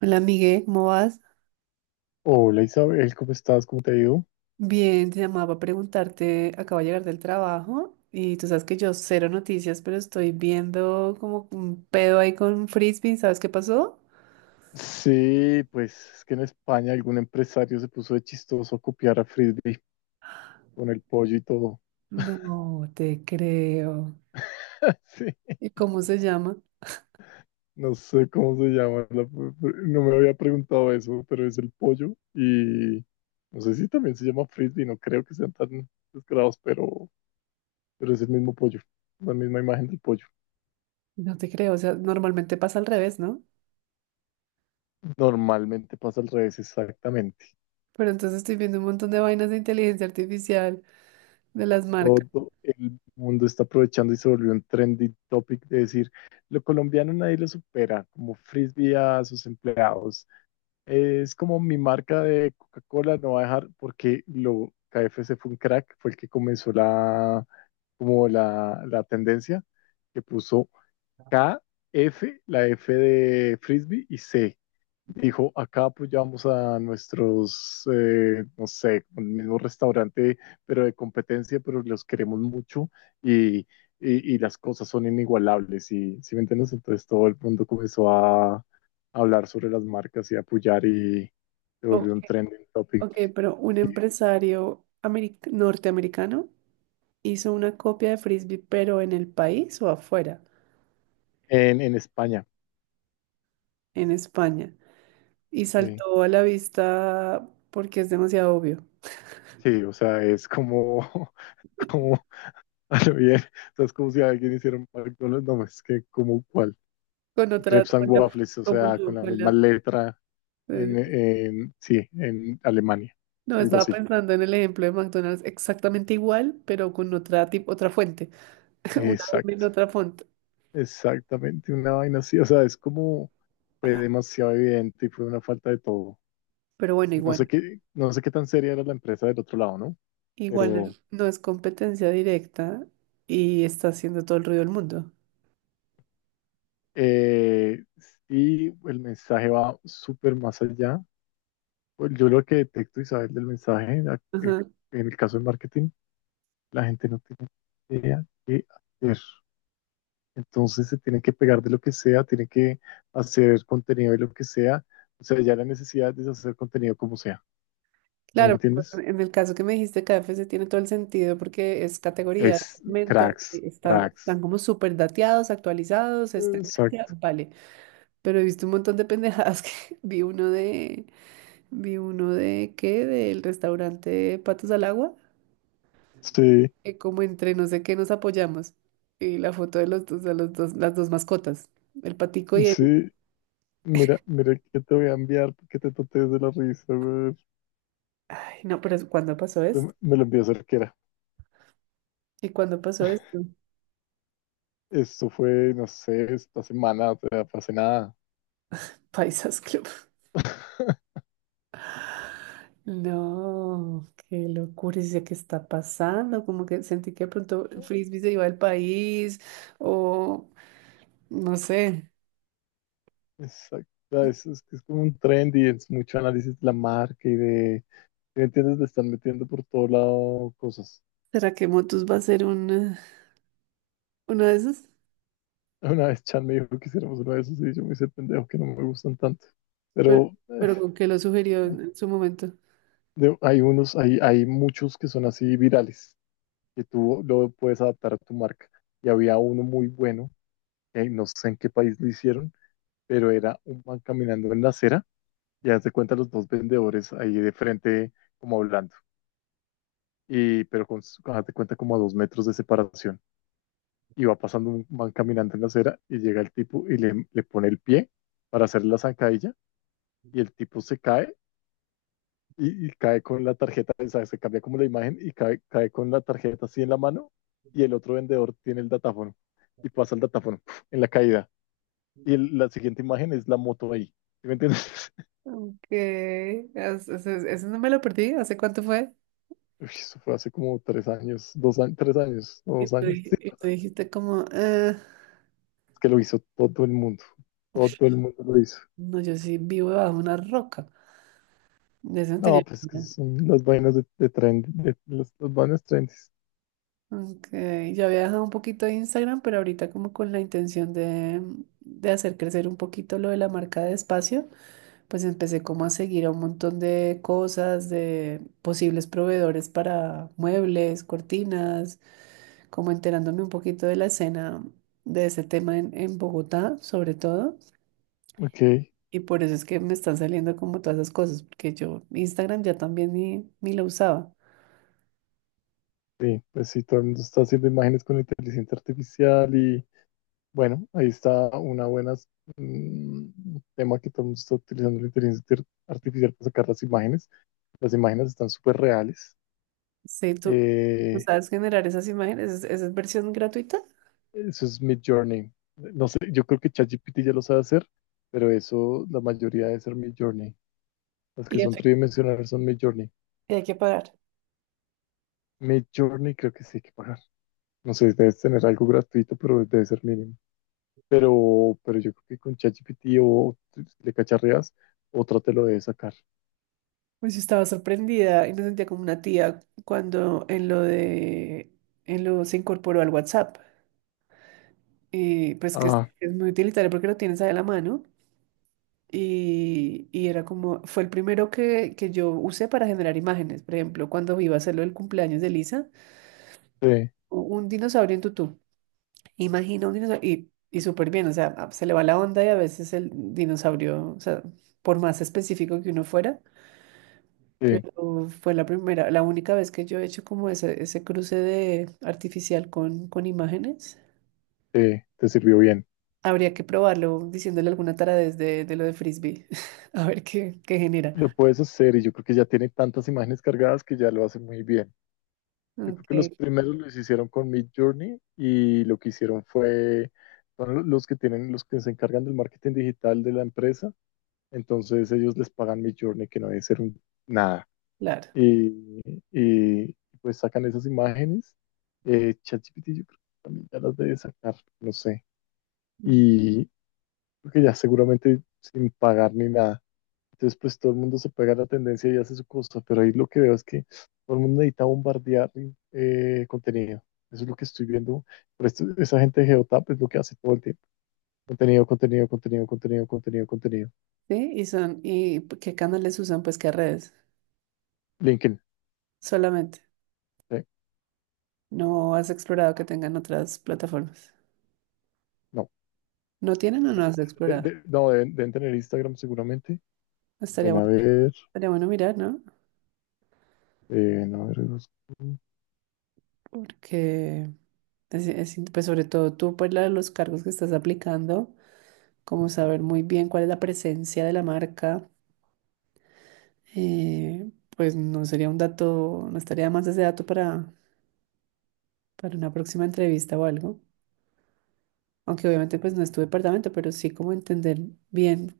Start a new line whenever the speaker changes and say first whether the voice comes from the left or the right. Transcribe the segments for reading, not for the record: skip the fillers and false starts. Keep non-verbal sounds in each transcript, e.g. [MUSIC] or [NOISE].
right: Hola, Miguel, ¿cómo vas?
left: Hola Isabel, ¿cómo estás? ¿Cómo te ha ido?
right: Bien, te llamaba para preguntarte, acabo de llegar del trabajo y tú sabes que yo cero noticias, pero estoy viendo como un pedo ahí con un frisbee, ¿sabes qué pasó?
left: Sí, pues es que en España algún empresario se puso de chistoso a copiar a Frisbee con el pollo y todo.
right: No te creo.
left: [LAUGHS] Sí,
right: ¿Y cómo se llama?
left: no sé cómo se llama, no me había preguntado eso, pero es el pollo y no sé si también se llama Frisbee, no creo que sean tan descarados, pero es el mismo pollo, la misma imagen del pollo.
right: No te creo, o sea, normalmente pasa al revés, ¿no?
left: Normalmente pasa al revés, exactamente.
right: Pero entonces estoy viendo un montón de vainas de inteligencia artificial de las marcas.
left: Todo el mundo está aprovechando y se volvió un trendy topic de decir, lo colombiano nadie lo supera, como frisbee a sus empleados. Es como mi marca de Coca-Cola no va a dejar, porque lo KFC fue un crack, fue el que comenzó la tendencia, que puso K, F, la F de frisbee y C. Dijo, acá apoyamos a nuestros, no sé, el mismo restaurante, pero de competencia, pero los queremos mucho y, y- y las cosas son inigualables. Y, ¿sí me entiendes? Entonces todo el mundo comenzó a hablar sobre las marcas y a apoyar y se
right: Ok,
left: volvió un trending
right: ok,
left: topic
right: pero un empresario norteamericano hizo una copia de frisbee, pero en el país o afuera.
left: en España.
right: En España y
left: Sí,
right: saltó a la vista porque es demasiado obvio.
left: sí, o sea, es como, [LAUGHS] como, a lo bien, o sea, es como si alguien hiciera un McDonald's, no, es que como, ¿cuál?
right: Con otra,
left: Crepes and
right: con la,
left: Waffles, o
right: como
left: sea, con
right: no,
left: la misma letra
right: eh,
left: sí, en Alemania,
right: no,
left: algo
right: estaba
left: así.
right: pensando en el ejemplo de McDonald's exactamente igual, pero con otra otra fuente, [LAUGHS] una M en
left: Exacto,
right: otra fuente.
left: exactamente, una vaina así, o sea, es como fue
right: Ah,
left: demasiado evidente y fue una falta de todo.
right: pero bueno,
left: No sé
right: igual,
left: qué, no sé qué tan seria era la empresa del otro lado, ¿no?
right: igual
left: Pero
right: no es competencia directa y está haciendo todo el ruido del mundo.
left: eh, sí, el mensaje va súper más allá. Pues yo lo que detecto, Isabel, del mensaje, eh,
right: Ajá.
left: en el caso del marketing, la gente no tiene idea qué hacer. Entonces se tienen que pegar de lo que sea, tienen que hacer contenido de lo que sea. O sea, ya la necesidad de hacer contenido como sea. ¿Me
right: Claro,
left: entiendes?
right: bueno, en el caso que me dijiste, KFC tiene todo el sentido porque es categoría,
left: Es
right: segmento,
left: cracks,
right: y están,
left: cracks.
right: están como súper dateados, actualizados, es tendencia,
left: Exacto.
right: vale. Pero he visto un montón de pendejadas que [LAUGHS] vi uno de, vi uno de, ¿qué? Del restaurante Patos al Agua,
left: Sí,
right: que como entre no sé qué nos apoyamos. Y la foto de los dos, las dos mascotas, el patico y el...
left: sí. Mira, mira que te voy a enviar que te totes de la risa, güey.
right: Ay, no, pero ¿cuándo pasó
left: Me
right: esto?
left: me lo envió Cerquera.
right: ¿Y cuándo pasó esto? [LAUGHS]
left: Esto fue, no sé, esta semana, o sea, fue hace nada.
right: Paisas Club.
left: [LAUGHS]
right: No, qué locura, ¿es eso qué está pasando? Como que sentí que de pronto Frisbee se iba al país o no sé.
left: Exacto. Es que es como un trend y es mucho análisis de la marca y de, ¿me entiendes? Le están metiendo por todo lado cosas.
right: ¿Será que Motus va a ser una de esas?
left: Una vez Chan me dijo que hiciéramos uno de esos y yo me hice pendejo que no me gustan tanto.
right: Pero,
left: Pero eh,
right: pero con que lo sugirió en su momento.
left: de- hay unos, hay, hay muchos que son así virales, que tú lo puedes adaptar a tu marca. Y había uno muy bueno, que no sé en qué país lo hicieron, pero era un man caminando en la acera y haz de cuenta los dos vendedores ahí de frente como hablando. Haz de cuenta como a dos metros de separación. Y va pasando un man caminando en la acera y llega el tipo y le pone el pie para hacer la zancadilla y el tipo se cae y cae con la tarjeta, o sea, se cambia como la imagen y cae con la tarjeta así en la mano y el otro vendedor tiene el datáfono y pasa el datáfono en la caída. Y la siguiente imagen es la moto ahí. ¿Sí me entiendes? [LAUGHS]
right: Ok, eso no me lo perdí. ¿Hace cuánto fue?
left: Uy, eso fue hace como tres años, dos años, tres años, no,
right: Y
left: dos
right: tú,
left: años, sí,
right: y
left: tres
right: tú
left: años.
right: dijiste como, "Ah,
left: Es que lo hizo todo el mundo, todo el mundo lo hizo.
right: no, yo sí vivo bajo una roca. De eso no
left: No,
right: tenía".
left: pues es que son las vainas de trend, de las vainas trendy.
right: Ok, yo había dejado un poquito de Instagram, pero ahorita como con la intención de hacer crecer un poquito lo de la marca de espacio, pues empecé como a seguir a un montón de cosas, de posibles proveedores para muebles, cortinas, como enterándome un poquito de la escena de ese tema en Bogotá, sobre todo.
left: Ok,
right: Y por eso es que me están saliendo como todas esas cosas, porque yo Instagram ya también ni, ni lo usaba.
left: sí, pues sí, todo el mundo está haciendo imágenes con inteligencia artificial y, bueno, ahí está una buena tema que todo el mundo está utilizando la inteligencia artificial para sacar las imágenes. Las imágenes están súper reales.
right: Sí, tú, ¿tú
left: Eh,
right: sabes generar esas imágenes? Es versión gratuita?
left: eso es Mid Journey. No sé, yo creo que ChatGPT ya lo sabe hacer, pero eso la mayoría debe ser Mid Journey. Las
right: Y
left: que son
right: eso
left: tridimensionales son Mid Journey.
right: y hay que pagar.
left: Mid Journey creo que sí hay que pagar. No sé, debes tener algo gratuito, pero debe ser mínimo. Pero yo creo que con ChatGPT o le cacharreas, otra te lo debe sacar.
right: Pues estaba sorprendida y me sentía como una tía cuando en lo de, en lo se incorporó al WhatsApp. Y pues que
left: Ah,
right: es muy utilitario porque lo tienes ahí a la mano. Y era como, fue el primero que yo usé para generar imágenes. Por ejemplo, cuando iba a hacerlo el cumpleaños de Lisa,
left: sí.
right: un dinosaurio en tutú. Imagina un dinosaurio y súper bien, o sea, se le va la onda y a veces el dinosaurio, o sea, por más específico que uno fuera.
left: Sí,
right: Pero fue la primera, la única vez que yo he hecho como ese cruce de artificial con imágenes.
left: te sirvió bien.
right: Habría que probarlo diciéndole alguna taradez de lo de frisbee, [LAUGHS] a ver qué, qué
left: Lo
right: genera.
left: puedes hacer y yo creo que ya tiene tantas imágenes cargadas que ya lo hace muy bien. Yo creo que los
right: Ok,
left: primeros los hicieron con Mid Journey y lo que hicieron fue, son los que tienen, los que se encargan del marketing digital de la empresa, entonces ellos les pagan Mid Journey, que no debe ser nada.
right: claro.
left: Y, y, pues sacan esas imágenes. ChatGPT yo creo que también ya las debe sacar, no sé.
right: Mm.
left: Y creo que ya seguramente sin pagar ni nada. Entonces, pues todo el mundo se pega a la tendencia y hace su cosa, pero ahí lo que veo es que todo el mundo necesita bombardear contenido. Eso es lo que estoy viendo. Pero esa gente de Geotap es lo que hace todo el tiempo. Contenido, contenido, contenido, contenido, contenido, contenido.
right: Sí, y son, ¿y qué canales usan? Pues qué redes,
left: LinkedIn.
right: solamente.
left: eh,
right: No has explorado que tengan otras plataformas.
left: no.
right: ¿No tienen o no has explorado?
left: No, deben tener Instagram seguramente.
right: Estaría
left: Ven a
right: bueno,
left: ver.
right: estaría bueno mirar, ¿no?
left: Ven a ver.
right: Porque es, pues sobre todo tú, por los cargos que estás aplicando. Como saber muy bien cuál es la presencia de la marca, eh, pues no sería un dato, no estaría de más ese dato para una próxima entrevista o algo. Aunque obviamente pues no es tu departamento, pero sí como entender bien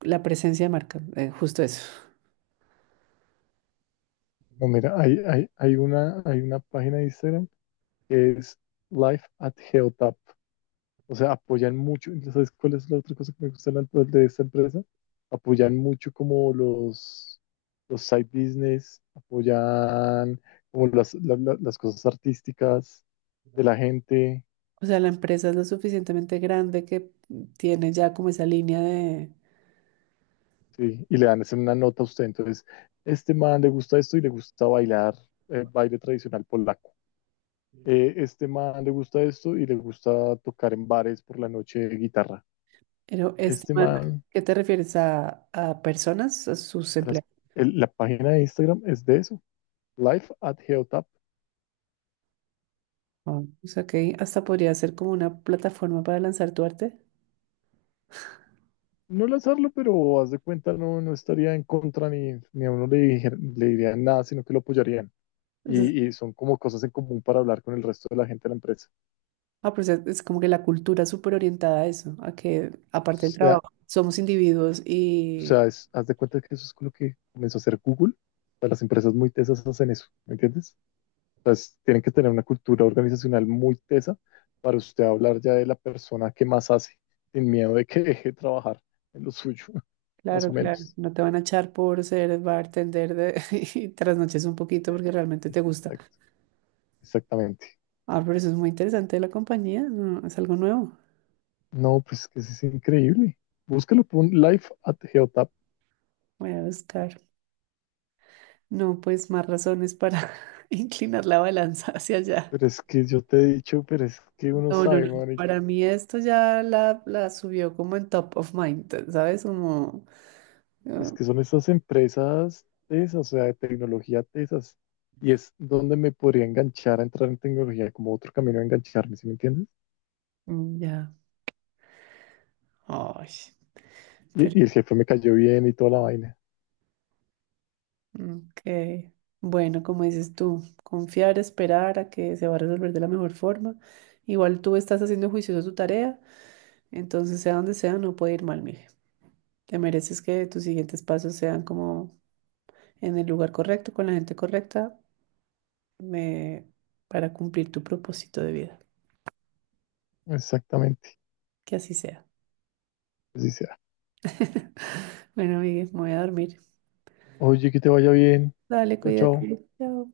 right: la presencia de marca, justo eso.
left: No, mira, hay una página de Instagram que es Life at Geotap. O sea, apoyan mucho. ¿Sabes cuál es la otra cosa que me gusta tanto de esta empresa? Apoyan mucho como los side business, apoyan como las cosas artísticas de la gente,
right: O sea, la empresa es lo suficientemente grande que tiene ya como esa línea de...
left: ¿sí? Y le dan una nota a usted. Entonces, este man le gusta esto y le gusta bailar baile tradicional polaco. Este man le gusta esto y le gusta tocar en bares por la noche guitarra.
right: Pero esta
left: Este
right: marca,
left: man,
right: ¿qué te refieres a personas, a sus
left: las-
right: empleados?
left: la página de Instagram es de eso, Life at Geotap.
right: Ah, o sea, que hasta podría ser como una plataforma para lanzar tu arte.
left: No al hacerlo, pero haz de cuenta, no, no estaría en contra ni a uno le, le dirían nada, sino que lo apoyarían. Y son como cosas en común para hablar con el resto de la gente de la empresa.
right: Ah, pues es como que la cultura es súper orientada a eso, a que
left: O
right: aparte del
left: sea,
right: trabajo, somos individuos
left: o
right: y
left: sea, haz de cuenta que eso es con lo que comenzó a hacer Google. O sea, las empresas muy tesas hacen eso, ¿me entiendes? O sea, tienen que tener una cultura organizacional muy tesa para usted hablar ya de la persona que más hace, sin miedo de que deje de trabajar en lo suyo, [LAUGHS] más o
right: claro, claro,
left: menos.
right: no te van a echar por ser bartender de, [LAUGHS] y trasnoches un poquito porque realmente te gusta.
left: Exact- Exactamente.
right: Ah, pero eso es muy interesante de la compañía, no, es algo nuevo.
left: No, pues que eso es increíble. Búscalo por Life at Geotap.
right: Voy a buscar. No, pues más razones para [LAUGHS] inclinar la balanza hacia allá.
left: Pero es que yo te he dicho, pero es que uno
right: No, no, no.
left: sabe,
right: Para
left: marica.
right: mí esto ya la subió como en top of mind, ¿sabes? Como, ah,
left: Es que son estas empresas tesas, o sea, de tecnología tesas. Y es donde me podría enganchar a entrar en tecnología, como otro camino a engancharme, ¿sí me entiendes?
right: mm, ya. Ay.
left: Y,
right: Pero.
left: y el jefe me cayó bien y toda la vaina.
right: Ok. Bueno, como dices tú, confiar, esperar a que se va a resolver de la mejor forma. Igual tú estás haciendo juicioso tu tarea, entonces sea donde sea, no puede ir mal, mire. Te mereces que tus siguientes pasos sean como en el lugar correcto, con la gente correcta, me- para cumplir tu propósito de vida.
left: Exactamente.
right: Que así sea.
left: Así sea.
right: [LAUGHS] Bueno, Miguel, me voy a dormir.
left: Oye, que te vaya bien.
right: Dale,
left: Chao, chao.
right: cuídate. Chao.